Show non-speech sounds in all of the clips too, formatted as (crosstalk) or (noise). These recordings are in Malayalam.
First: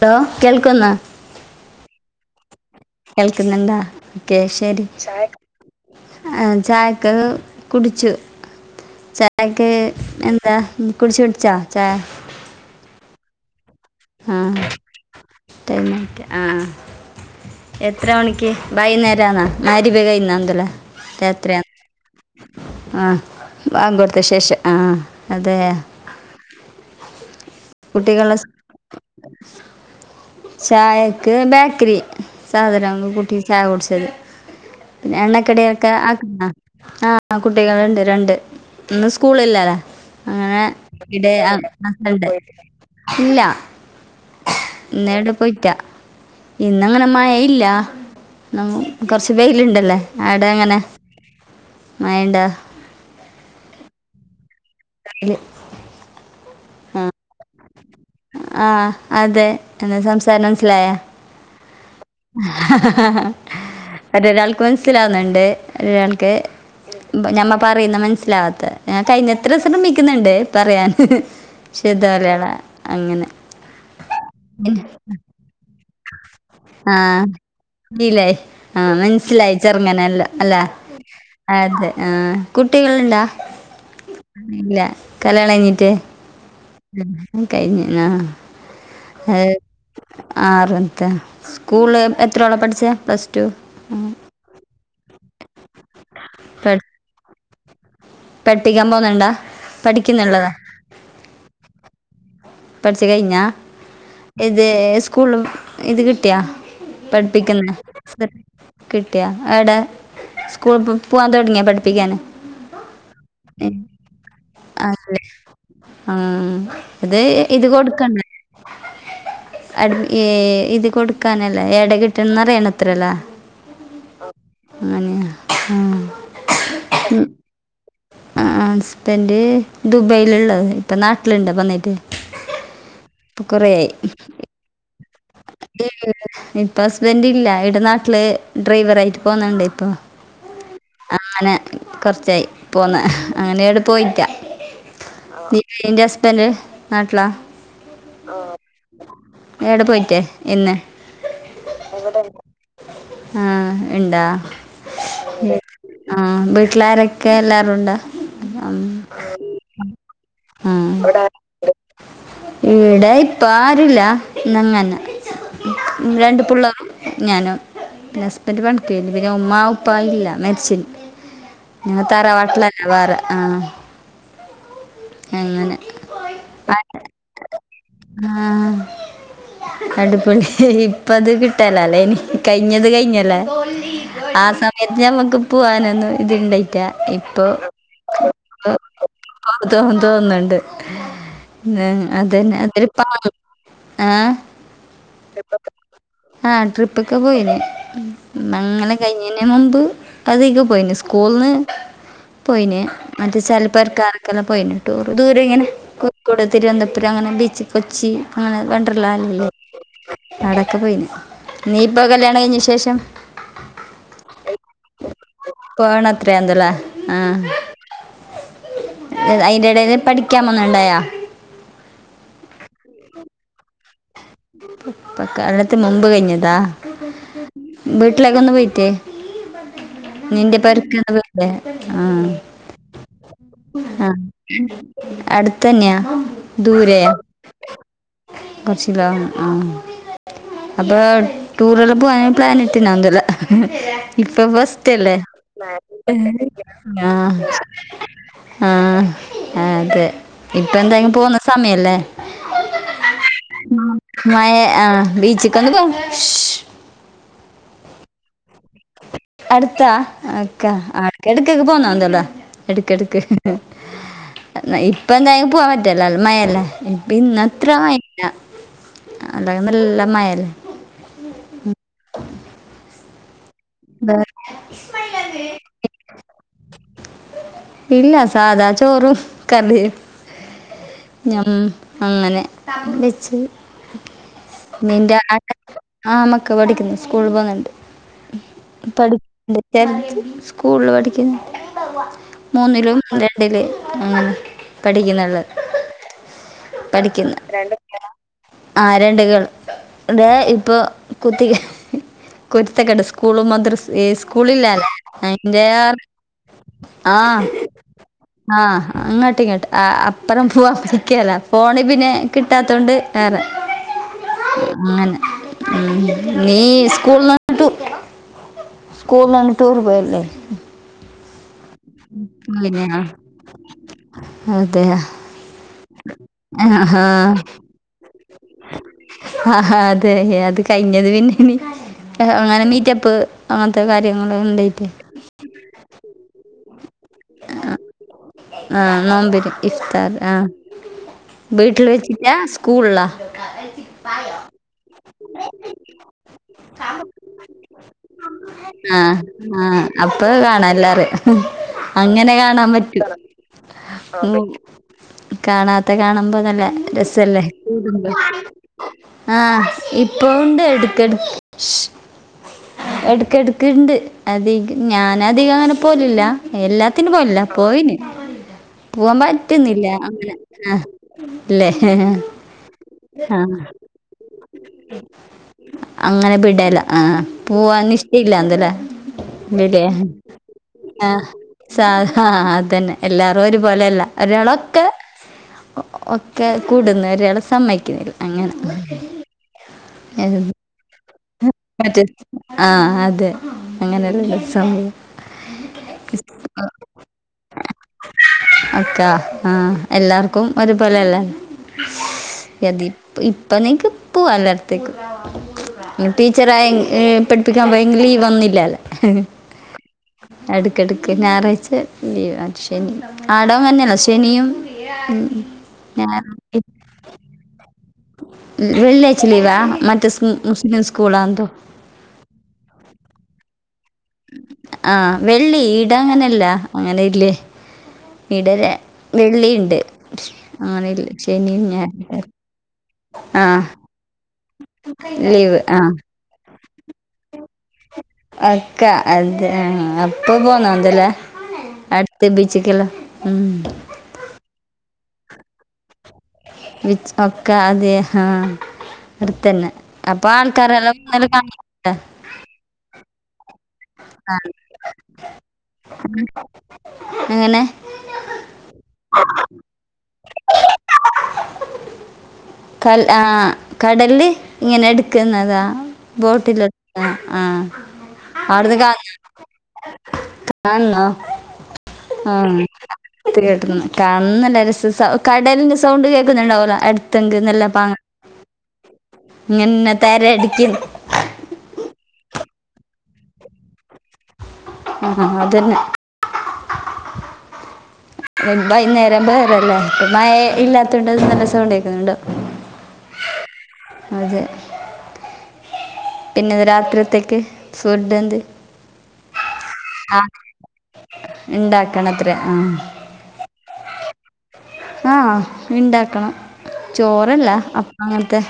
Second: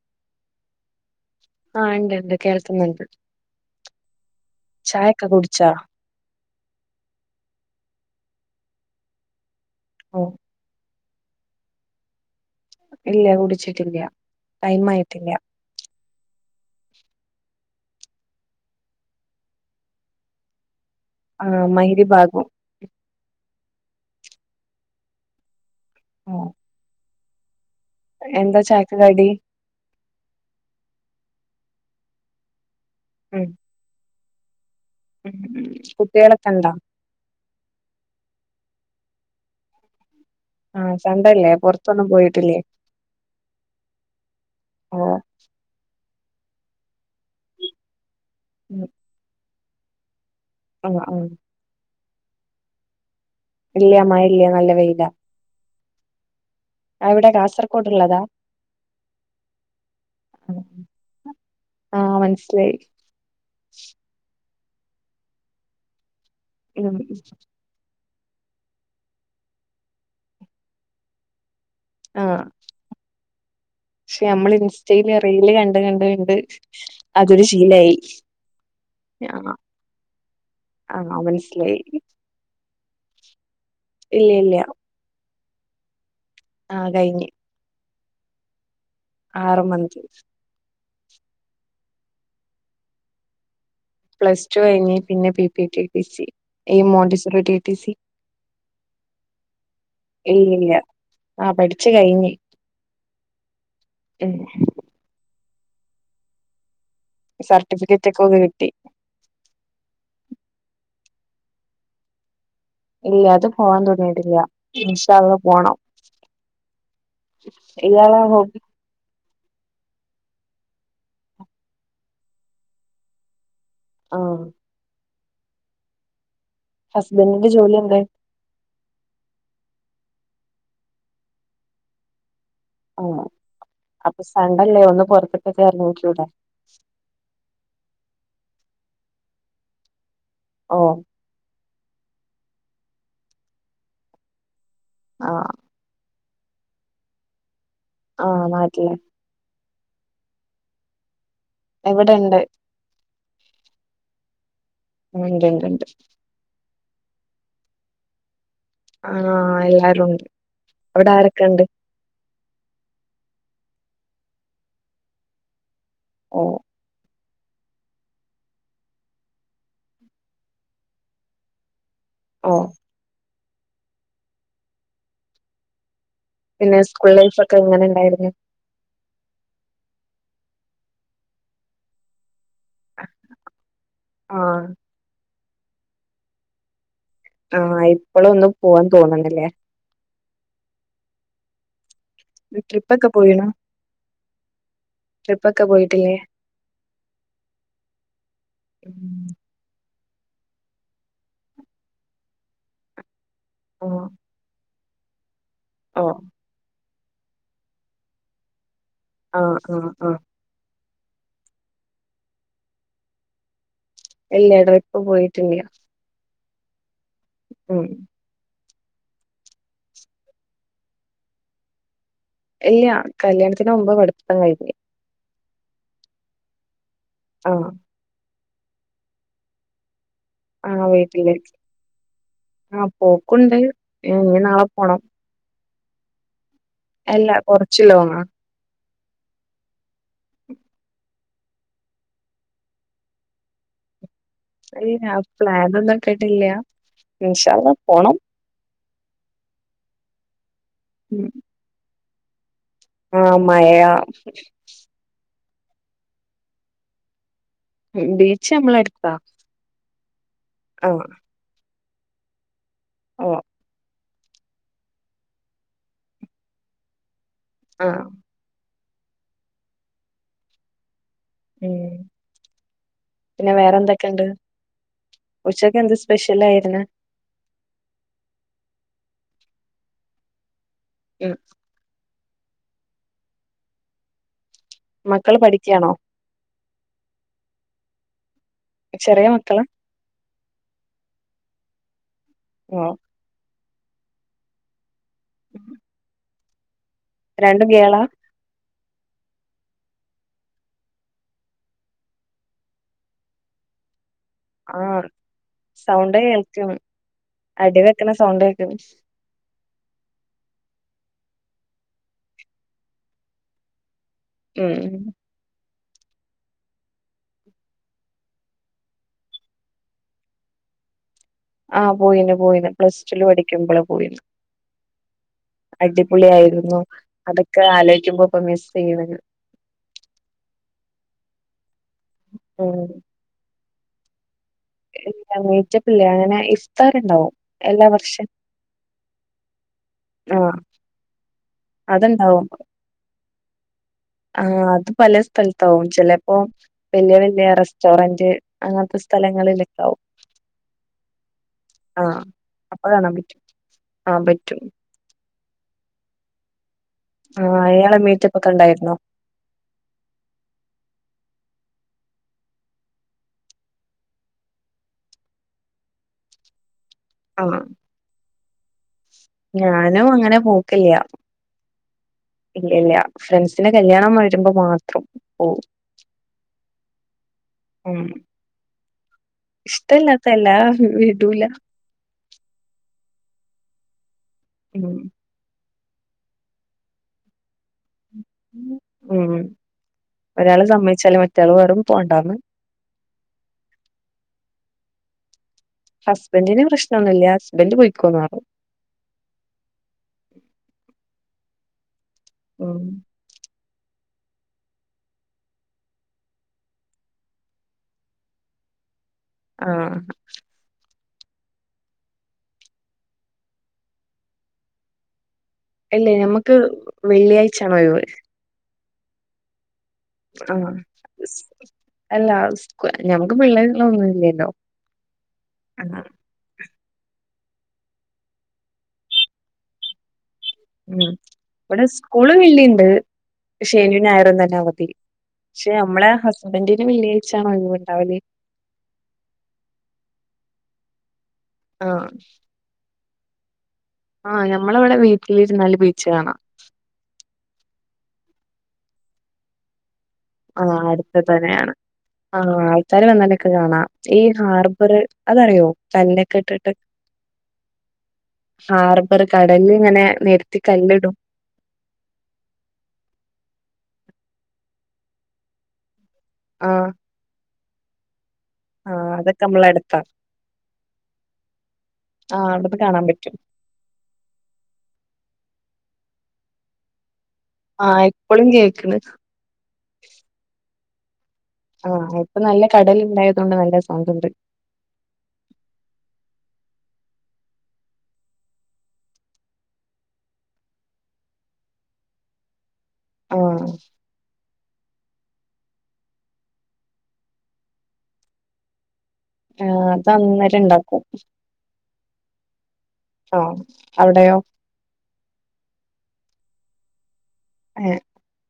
ഹലോ കേൾക്കുന്നാ. ആ ഉണ്ട് ഉണ്ട് കേൾക്കുന്നുണ്ട് കേൾക്കുന്നുണ്ടാ ഒക്കെ ശെരി ചായൊക്കെ. ആഹ് ചായ്ക്ക് കുടിച്ചു ചായക്ക് ഓ എന്താ ആഹ് കുടിച്ചുടിച്ചാ ചായ. ഇല്യ കുടിച്ചിട്ടില്യ ആ ടൈമായിട്ടില്യ ടൈം ആയിട്ട് ആഹ് എത്ര മണിക്ക് വൈകുന്നേരം ആന്നാ മഗ് രിബ് കഴിഞ്ഞാ (unintelligible) ആഹ് മഗ് രിബ് ആകും ആഹ് ബാങ്കൊടുത്ത ശേഷം ആഹ് അതെയാ ആഹ്. കുട്ടികളെ സ് ചായക്ക് കടി ചായക്ക് ബേക്കറി സാധാനൊന്നു കൂട്ടി ഉം ചായകുടിച്ചത് പിന്നെ ഉം ഉം എണ്ണക്കടിയൊക്കെ ആക്കുന്നാ കുട്ടികളൊക്കെ ഉണ്ടോ ആഹ് ആഹ് കുട്ടികള്ണ്ട് രണ്ട് ഇന്ന് സ്കൂളില്ലാല അങ്ങനെ ആ സൺഡേ അല്ലേ ഇവിടെ. പുറത്തൊന്നും (unintelligible) പോയിട്ടില്ലേ ഇല്ല ഓ ഇന്നിവിടെ പോയിറ്റാ ഇന്നങ്ങനെ മയയില്ല ഇന്നങ്ങു ഉം കൊറച്ച് വെയില്ണ്ടല്ല ആടെ എങ്ങനെ ആ ആ മയയുണ്ടോ ഇല്യ മയല്യ നല്ല വെയിലാ. (unintelligible) എവിടെ കാസർഗോഡുള്ളതാ ആഹ് ആഹ് അതെ എന്റെ സംസാരം ഉം. മനസ്സിലായാ. ആ മനസ്സിലായി ഒരൊരാൾക്ക് മനസിലാവുന്നുണ്ട് ഒരാൾക്ക്. ഉം ഞമ്മ പറയുന്നെ മനസ്സിലാവാത്തെ ഞാൻ കഴിയ്ന്നത്ര ശ്രമിക്ക്ന്ന്ണ്ട് പറയാൻ. ശുദ്ധ ആ മലയാളാ അങ്ങനെ പക്ഷെ നമ്മൾ ഇൻസ്റ്റയില് (unintelligible) (unintelligible) കണ്ട് കണ്ട് കണ്ട് ആഹ് അതൊരു ശീലായി (unintelligible) ആഹ് ആ മനസിലായി ചെറ്ങ്ങനെ എല്ലാം അല്ലേ ആ മനസ്സിലായി അതെ ആഹ്. കുട്ടികള്ണ്ടാ ഇല്ല കല്ല്യാണം കഴിഞ്ഞിട്ട്. ആ കഴിഞ്ഞ് കഴിഞ്ഞ് ആഹ് ആറ് മന്ത് അത് (unintelligible) സ്കൂളില് എത്രയോള പഠിച്ചേ പ്ലസ് ടു പ്ലസ് ടു കഴിഞ്ഞ് പിന്നെ P P T T C ഈ മോണ്ടിസോറി ടി ടി സി. ട്ടിക്കാൻ പോകുന്നുണ്ടാ പഠിക്കുന്ന്ള്ളതാ. (unintelligible) ആഹ് പഠിച്ച് കയിഞ്ഞ് പഠിച്ചു കഴിഞ്ഞാ ഇത് സ്കൂളും ഇത് കിട്ടിയാ പഠിപ്പിക്ക്ന്ന (unintelligible) സർട്ടിഫിക്കറ്റ് ഒക്കെ കിട്ടി (unintelligible) എടെ സ്കൂളിൽ പ് പൂവാൻ തുടങ്ങിയ പഠിപ്പിക്കാന് ഇല്ല അത് പോവാൻ തൊടങ്ങിയിട്ടില്ല ആണല്ലേ ഇന്ശാഅല്ലാഹ് പോണം. ആ ഇത് ഇത് ഇയാളെ കൊടുക്കണ്ടേ ഹോബി അടെ ഏഹ് ഇത് കൊടുക്കാനല്ലേ എടേ കിട്ടണംന്ന് അറിയാനത്രയില്ല ആഹ് അങ്ങനെയ ആഹ് ഹസ്ബൻന്റിന്റെ ജോലി എന്തായി ആഹ് ആഹ് ഹസ്ബന്റ് ദുബൈയിലുള്ളതാ ഇപ്പൊ നാട്ടിലുണ്ട് വന്നിട്ട് ആഹ് ഇപ്പം കുറേ ആയി അപ്പൊ സൻഡേല്ലേ ഒന്ന് പൊറത്ത് (unintelligible) ഇപ്പൊ ഹസ്ബൻഡ് ഇല്ല ഇവിടെ നാട്ടില് ഡ്രൈവർ ആയിട്ട് പോന്ന്ണ്ട് ഇപ്പൊ ഓഹ് ആണ്‌ കൊറച്ചായി പൊന്ന് അങ്ങനെ ഇങ്ങട് പോയിക്കാ ആ ആഹ് പി (unintelligible) ഹസ്ബൻഡ് നാട്ടിലാ ആഹ് നാട്ടില് എവിടെ പോയിറ്റേ ഇന്ന്.. ഇവിടെണ്ട് ആഹ ഇണ്ടാ. ഉണ്ട് ഉണ്ട് ഉണ്ട്. ആഹ് വീട്ടിലാരൊക്കെ എല്ലാരുണ്ടോ. ആഹ് എല്ലാരും ഉണ്ട് ആ അവിടെ ആരൊക്കെ ഉണ്ട്. ഇവിടെ ഇപ അരില്ല ഞങ്ങനെ. ഓ രണ്ട് പിള്ളഎം.. ഞാനും ഹസ്ബൻഡ് പണക്ക്ന്നു പിന്നെ ഉമ്മാ ഉപ്പ ഇല്ല മെരിച്ചന്. ഞാൻ ഓ തറവാട്ടിലല്ല വേറെ ആഹ് അങ്ങനെ ക്ക് പിന്നെ സ്കൂൾ ലൈഫ് ഒക്കെ എങ്ങനെ ഉണ്ടായിരുന്നു ആഹ് അടിപൊളി ഇപ്പ അത് കിട്ടലല്ലേ ഇനി കഴിഞ്ഞത് കഴിഞ്ഞല്ലേ. ആ ആഹ് സമയത്ത് നമ്മക്ക് പോവാനൊന്നും ഇത്ണ്ടായിറ്റാ.. ആഹ് ഇപ്പോള ഒന്നും പോവാൻ തോന്നണല്ലേ. തോ തോന്നുണ്ട്. ഉം അതന്നെ അത ഒരു ട്രിപ്പൊക്കെ പാവം പോയിണോ ആഹ. ട്രിപ്പൊക്കെ പോയിട്ടില്ലേ ആഹ് ട്രിപ്പൊക്കെ പോയിനി മംഗലം കഴിഞ്ഞതിന് മുമ്പ്. അതിക പോയിനി സ്കൂൾ പോയിന.. മറ്റേ ആഹ് ചിലപ്പോൾക്കാർക്കെല്ലാം പോയി ടൂർ ദൂരെ ഓഹ് ഇങ്ങനെകൊടുക്കോട്.. തിരുവനന്തപുരം അങ്ങനെ ബീച്ച് കൊച്ചി അങ്ങനെ വണ്ടർല്ല ആല്ലല്ല.. ആഹ് ആഹ് ആഹ് അവിക്ക പോയിന് നീപ്പോ കല്യാണം കഴിഞ്ഞ എന്ത് വിശേഷം.. ഇല്ലടോ ഇപ്പ പോയിട്ടില്ല. പോണത്ര എന്തല്ലേ ആഹ് ഉം. അതിന്റെ ഇടയിൽ പഠിക്കാമന്ന ഉണ്ടായോ.. ഇല്ലയാ കല്യാണത്തിന് മുമ്പ് പഠിത്തം കഴിഞ്ഞേ.. ഇപ്പൊ കല്യണത്ത് മുമ്പ് കഴിഞ്ഞതാ. ആഹ് വീട്ടിലൊക്കെ ഒന്ന് പോയിട്ടേ നിന്റെ ആഹ് പെരക്ക ഒന്നും വീട്ടില് പോയിലെ ആഹ്.. ആഹ് പോക്കുണ്ട് ഇ നാളെ പോണം. അടുത്തന്നെയാ ദൂരെ അല്ല കൊറച്ച് ലോങ്ങാ കുറച്ച് ലോങ്ങ് ആഹ് അപ്പൊ ടൂർല്ലാം പോവാന് പ്ലൻ ഇട്ടന ഒതല്ല ഇപ്പൊ ഇല്ല ഫസ്ല്ല്ലെ പ്ലാനൊന്നും ഇട്ടിട്ടില്ല ആഹ് ഇൻഷാ അള്ളാ പോണം ആഹ് അതെ ഇപ്പ എന്തായങ്കും ഉം പോകുന്ന സമയല്ലേ.. ആഹ് മയ.. ആഹ് ബീച്ചിക്കൊന്ന് പോം ബിച്ച്മ്മള്. അട്ത്താ, അക്ക ആഹ് അട്. കിടക്കെക്ക് പോന്നാ ന്തെതാ കെട്ക്കെടുക്ക്. ഓഹ് പ്പെ എന്തായാലും പോവാൻ പറ്റൂല, നല്ല മയല്ലേ പിന്നത്ര മയ് ആഹ് ല്ല ആണ്ടെക്കെ നല്ല മയെല്ലേ. ഏഹ്. പിന്നെ വേറെ എന്തൊക്കുണ്ട് വേറെ- ഉച്ചൊക്കെ എന്ത് സ്പെഷ്യൽ ആയിരുന്ന ഇല്ല സാധാ ചോറും കറിയും ഉം ഞം അങ്ങനെ വെച്ച് നിന്റെ മക്കള് പഠിക്കാണോ ആഹ് ക പഠിക്കുന്നു സ്കൂൾ പോന്നുണ്ട് ഠാ ചെറിയ മക്കളാ (unintelligible) സ്കൂളിൽ പഠിക്കുന്നെ മൂന്നിലും ഓഹ് രൺ ില് ം പഠിക്കുന്ന്ള്ള് പഠിക്കുന്ന് രണ്ടും രണ്ട് കേളാ പിള്ളേരാ? ആരണ്ടുകൾ ഇടെ ഇപ്പൊ കുത്തിക്ക കുരുത്തക്കെട് സ്കൂളും മദ്രസ് ഏ സ്കൂളില്ലാല ആഹ് അയിന്റെ ആ സൗണ്ട് കേൾക്കും ആഹ് അടി വെക്കണ സൗണ്ട് കേക്കും ആഹ് അങ്ങട്ട് ഇങ്ങട്ട് ആ അപ് (unintelligible) ഫോണ് പിന്നെ കിട്ടാത്തോണ്ട് വേറെ. ഉം അങ്ങനെ, ഉം നീ സ്കൂൾന്നട്ടൂ സ്കൂൾന്നാണ്ട് ടൂർപോയല്ലെ. ആഹ്, പോയീന്ന്, പോയിന്ന്, പിന്നെ പ്ലസ്ടുല് പടിക്കുമ്പളെ, പോയീന്ന്. അതെയ അടിപൊള്യായിരുന്നു ആഹ് അതൊക്കെ ആലോയിക്കുമ്പോ പ്പൊ മിസ്സെയ്യ്ണ്. ആഹ അതെ? അത് കഴിഞ്ഞത് പിന്നങ്ങനെ ഉം മീറ്റപ്പ് അങ്ങൻത്തെ കാര്യങ്ങളുണ്ടായിട്ട്. ഇല്ല മീറ്റ പ്പില്ല്യ അങ്ങനെ ഇഫ്താർണ്ടാവും. ആ ആഹ് നോമ്പിന് ഇഫ്താറ് ആഹ് വീട്ട്ല് വെച്ചിട്ട അത്ണ്ടാവും സ്കൂളില? ആഹ് അത് പല സ്ഥലത്താവും ചെലപ്പോ വല്യ വല്ല്യ റെസ്റ്റോറന്റ് അങ്ങനത്തെ ആഹ് സ്ഥലങ്ങളിലൊക്കെ ആഹ് ആവും അപ്പൊ കാണാ എല്ലാരെ. ആഹ് അങ്ങനെ കാണാം അപ്പൊ പറ്റും. കാണാൻ ആഹ് പറ്റും കാണാത്ത കാണുമ്പോ നല്ല രസല്ലേ? ആഹ് ഇയാളെ മീറ്റപ്പൊക്കെ ഇണ്ടായിരുന്നോ ആഹ് ഇപ്പഴുണ്ട് എടക്കട്ക്കാ. എടക്കടക്ക്ണ്ട് അധിക ഞാനധികങ്ങനെ പോകലില്ല എല്ലാ ത്തിന് പോകല്ല ആഹ് പോയിന്. പുവാംപറ്റുന്നില്ല അങ്ങനെ ആഹ് ല്ലേ ഹ് ഹ ഇല്ലല്ല്യാ ഫ്രണ്ട്സിന്റെ കല്യാണം വരുമ്പോ മാത്രം പോവും. അങ്ങനെ ബിടേല ആഹ് ഉം പൂവാനിഷ്ട ഇല്ലാന്ന്ല്ലെ. വിടെ ഇഷ്ടല്ലാത്ത എല്ലാ ആഹ് വിടൂല സാഹ് ആ അതന്നെ എല്ലാരും ഒരുപോലെല്ല ഒരാളോ ം ഒക്കെ കൂടുന്നോരാളെ സമ്മെയ്ക്കുന്നില്ല. അങ്ങനെ ഉം ഒരാള് സമ്മതിച്ചാല് മറ്റേയാള് പറയും (unintelligible) പോണ്ടാന്ന് ആഹ് അതെ അങ്ങനെയല്ല സമയം ന് പ്രശ്നൊന്നുല്ലാ ഹസ്ബന്റ് പൊയിക്കോന്നറയും. അതാ ആഹ് എല്ലാർക്കും ഒരുപോലെല്ലേ? ഉം യതിം ഇപ്പൊ നിക്ക് പുവാ എല്ലായിടത്തേക്കും. ടീച്ചറായെ അ് പഠിപ്പിക്കാൻ പോയെങ്കിലും യീ വന്നില്ലല്ലേ ഹ്ഹ് ആഹ് കെട്ക്ക ഞായറാഴ്ച ലീവാ ശനി ആടോം അങ്ങന്നെല്ലെ ശനിയും ഉം അല്ലേ ഞായറും ഞമ്മക്ക് വെള്ളിയാഴ്ണച്ചാണൊഴിവ്. വെള്ളിയാഴ്ച ലീവാ? മറ്റെ സ്- ആഹ് മുസ്ലിം സ് സ്കൂളാണെന്തോ അല്ല സ്കൂ ഞമ്മക്ക് പിള്ളേരുള്ളൊന്ന് ആഹ് വെള്ളി ഇടാങ്ങനെല്ല. അങ്ങനെയില്ലേ? ഇടെ വെള്ളിണ്ട്. അങ്ങനെയില്ല ശനീം ഞായറും. - വെള്ളീണ്ട്. ആഹ് ശനിയും ഞായറും തന്നെ അവധി പക്ഷെ ആ നമ്മള ഹസ്ബൻറിന് വിെള്ളിയാഴ്ച്ചാണ് ഒഴിവ് ഉണ്ടാവല് അക്കാ അത അപ്പൊ പോന്നോ എന്തല്ലേ ആഹ് അടുത്ത ബീച്ചക്കല്ലോ ഉം ആഹ് ഞമ്മളവിടെ വീട്ടിലിരുന്നാല് ബീച്ച് കാണാം ബീച്ച് ഒക്കെ അതെ ആഹ് അടുത്തെന്നെ അപ്പ ആഹ് ആൾക്കാരെല്ലം അടുത്ത് തന്നെയാണ്. കാണുന്നുണ്ടാ ആഹ് ആൾക്കാര് വന്നാലൊക്കെ കാണാം ഈ ഹാർബർ അതറിയോ കല്ലൊക്കെ ഇട്ടിട്ട് എങ്ങനെ ഹാർബർ കടൽല്ങ്ങനെ നെരത്തി കല്ലിടും കൽ ആഹ് കടൽല് ഇങ്ങനെട്ക്കുന്നതാ ബോട്ടിൽ ആഹ് ആഹ് ആടുന് ആഹ് അതൊക്കെ നമ്മളെ അടുത്താ. കാണോ ആഹ് അവിടുന്ന് കാണാൻ പറ്റും. ഇത്തിരിയാട്ട്ന്ന് കാണാൻ നല്ല രസം കടലിന്റെ സൗണ്ട് കേൾക്കുന്നുണ്ടാവല്ലോ അടുത്തെങ്ക് ന്നല്ലോ ആഹ് ഇപ്പളും കേക്ക്‌ണ്ട് ഇങ്ങൻന്നെ തെര അടിക്കും ആഹ് ഇപ്പൊ നല്ല കടലുണ്ടായത് കൊണ്ട് നല്ല സൗണ്ട് ഉണ്ട് ആഹ് അതെന്നെ ബൈകുന്നേരം പോരല്ലേപ്പ മഴ ഇല്ലാത്തോണ്ട് നല്ല സൗണ്ടേക്ക്‌ന്നുണ്ട് ആഹ് അതെ പിന്നെ ഇന്ന് രാത്രിക്കത്തേക്ക് ഫുഡ് എന്ത് അത് ആഹ് അന്നേരം ഇണ്ടാക്കും. ണ്ടാക്കണത്രെ ആഹ് ആഹ് അവിടെയോ ആഹ് ഇണ്ടാക്കണം ചോറല്ല അപ്പ അങ്ങൻത്തെ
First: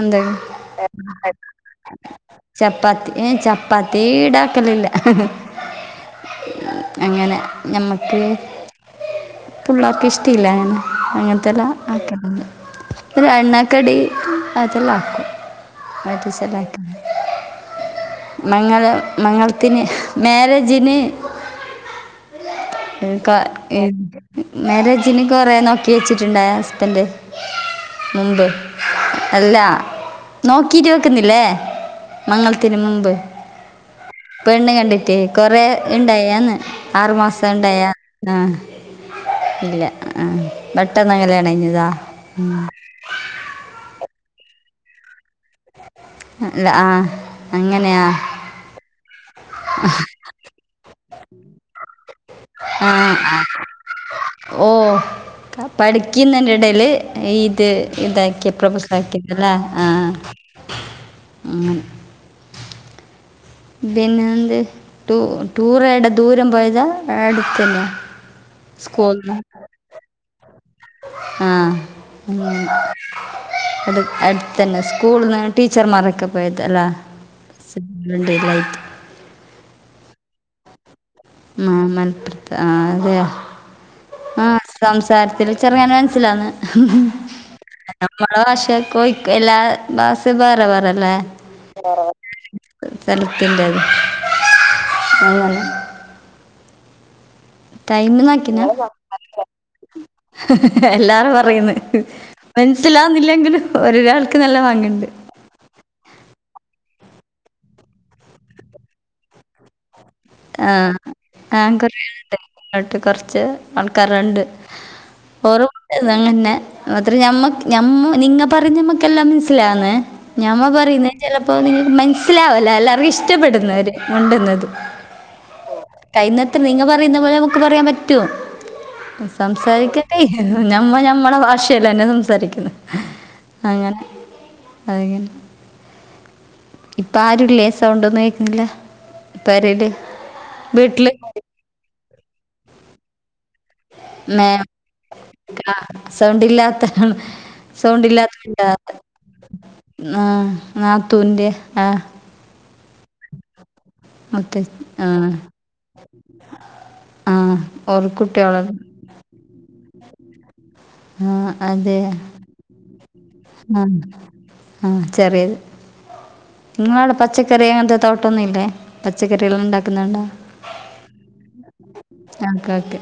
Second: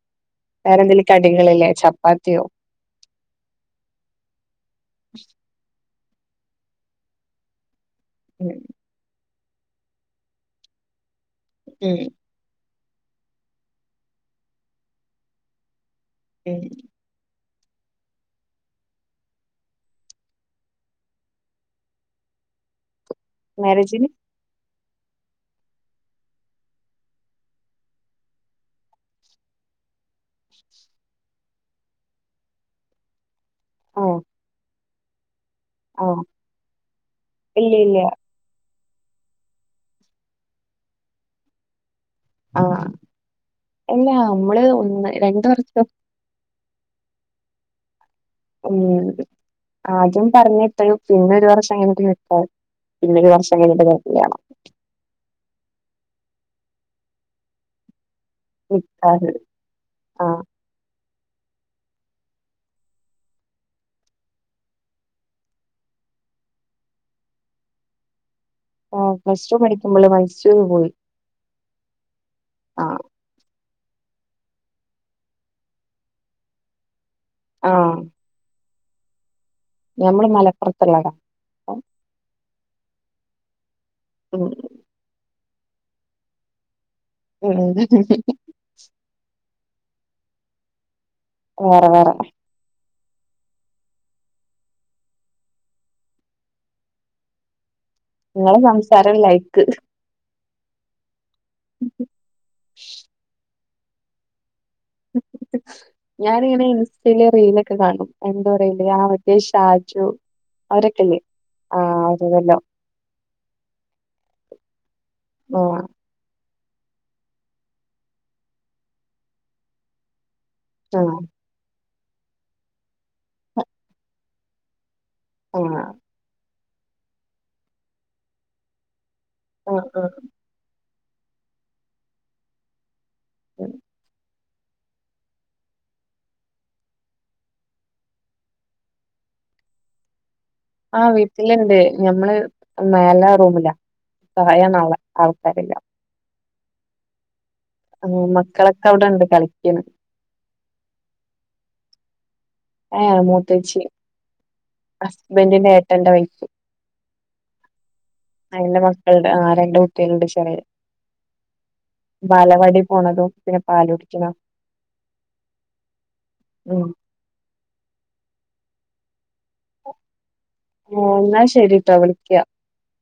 എന്തെങ്കി, വേറെന്തെലും കടികളില്ലേ, ചപ്പാത്തിയോ ചപ്പാത്തി ഏഹ് ചപ്പാത്തി ഈടാക്കലില്ല അങ്ങനെ ഞമ്മക്ക് ഉം പുള്ളാർക്ക് ഇഷ്ടല്ല അങ്ങനെ അങ്ങൻ തെല്ലാം ഉം ആക്കണം. പിന്നെണ്ണക്കടി അതെല്ലാം ആക്കും ഉം (unintelligible) മംഗല മംഗലത്തിന് മാരേജിന് (unintelligible) കാ എ മാരേജിന് മാരേജ് ജിന് കൊറേ നോക്കി വെച്ചിട്ടുണ്ടായ ഹസ്ബെൻഡ് മുമ്പ് അല്ലാ നോക്കിട്ട് വെക്കുന്നില്ലേ മംഗലത്തിന് മുമ്പ് ആഹ് പെണ്ണ് കണ്ടിട്ടെയ് കൊറെ ആഹ് ഇണ്ടായന്ന് ആറുമാസം ഇല്ല ഇണ്ടായ ഇല്ല ആഹ് ഇല്ല ആഹ് പെട്ടെന്ന് കല്യാണയ്ഞ്ഞതാ ആഹ് എല്ലാ നമ്മള് ഒന്ന് രണ്ട് വർഷം അല്ല ആഹ് അങ്ങനെയാ ഉം ആദ്യം പറഞ്ഞിട്ട്. പിന്നൊരു വർഷം കഴിഞ്ഞിട്ട് നിക്കാഹ് ആഹ് പിന്നെ ഒരു ആഹ് വർഷം കഴിഞ്ഞിട്ട് കല്യാണം ഓഹ് പഠിക്കുന്നെന്റെടേല് ഇത് ഇതാക്കിയ നിക്കാഹ് പ്രഫസ്‌ലാക്കിക്ക്ല്ലേ. ആഹ് ആഹ് പിന്നെ എന്ത് ടൂ ടൂറെട ദൂരം പോയതാ അട്ത്തന്ന്യ. ആഹ് പ്ലസ് ടു പഠിക്കുമ്പള് മൈസൂര് പോയി. ആഹ് ഏം ആഹ് അത് അട്ത്തന്നെ സ്കൂള്ന്ന് ടീച്ചർമാരൊക്കെ പോയത ല്ലാ ആഹ് (unintelligible) ! ! ! ! ! ! ! ! മാ! ! ! ! ! ! ആഹ് അതെയോ ഉം സംസാര്ത്ത്ല് ചെർങ്ങനെ മൻസ്സിലാകുന്ന് ഉം നമ്മള ഭാഷൊക്കൊയി കൈല്ലാ ഭാഷ ബേറ വേറല്ലേ വേറെ വേറെ സലത്തിൻ്റെത് അങ്ങനെ ടൈം നിങ്ങളെ നോക്കിനാ സംസാരം ലൈക്ക് എല്ലാരും പറയുന്ന് മൻസിലാവുന്നില്ലെങ്കിലും ഒരാൾക്ക് നല്ല പാങ്ങ്ണ്ട് ഞാനിങ്ങനെ ഇൻസ്റ്റയിലെ റീലൊക്കെ കാണും എന്തോറയല് ആ മറ്റേ ഷാജു ആഹ് അവരൊക്കെല്ലേ ആഹ് ആങ്കറാട്ട് അവരതല്ലോ ആട്ട് കൊർച്ച് ആൾക്കാരണ്ട് ഹോ ഹാഹ് ഇതങ്ങന്നെ മാത്രേ ഞമ്മക്ക് ഞമ്മ നിങ്ങ പറഞ്ഞമ്മക്കെല്ലാം മെൻസ്സിലാവ്ന്ന് ഞാമ്മ പറയുന്നത് ആഹ് ചെലപ്പോ നിങ്ങക്ക് മെൻസ്സിലാവൂല്ല എല്ലാർക്കും ഇഷ്ടപ്പെടുന്ന ഒര് കൊണ്ടന്നത് ഓഹ് ആഹ് കയ്യുന്നത്ര നിങ്ങ പറയുന്ന പോല നമുക്ക് പറയാൻ പറ്റോ ആഹ് സംസാരിക്കട്ടെയ് ഞമ്മ ഞമ്മളെ ഭാഷയല്ലെന്നെ സംസാരിക്കുന്നെ ആഹ് അങ്ങനെ അങ്ങനെ (unintelligible) ഇപ്പ ആരൂല്ലേ സൗണ്ടൊന്നും കേക്ക്ണില്ല. പെരേല് ആഹ് വീട്ടില്ണ്ട് ഞമ്മള് മേലെ റൂമ് മേം ക സൗണ്ടില്ലാത്താണ് സൗണ്ട് ആഹ് ഇല്ലാത്ത മക്കളൊക്കെ (unintelligible) അവിടെണ്ട് കളിക്ക്ണ് ണ്ട ആഹ് നാത്തൂന്റെ ആഹ് ഏഹ് ഹേ മൂത്തച്ചി മത്തെ ആഹ് ഹസ്ബന്റിന്റെ ഏട്ടന്റെ വൈഫ് ആഹ് ഓർ കുട്ട്യോളെ ണ്ടാൾണ്ട്, ആഹ് രണ്ട് കുട്ട്യൾണ്ട് ചെറിയെ ആഹ് അതെ. ബാലവാടി പോണതും പിന്നെ ആഹ് പാലുടിക്കണം ആഹ് ചെറിയത് ഉം ഇങ്ങളടെ പച്ചക്കറി അങ്ങൻത്തെ തോട്ടൊന്നും ഇല്ലേ? പച്ചക്കറികളെല്ലം ണ്ടാ ക്ക്ന്നണ്ടാ മോ ന്നാ ശെരിട്ടോ വിളിയ്ക്കാ ക്കാ ക്കെ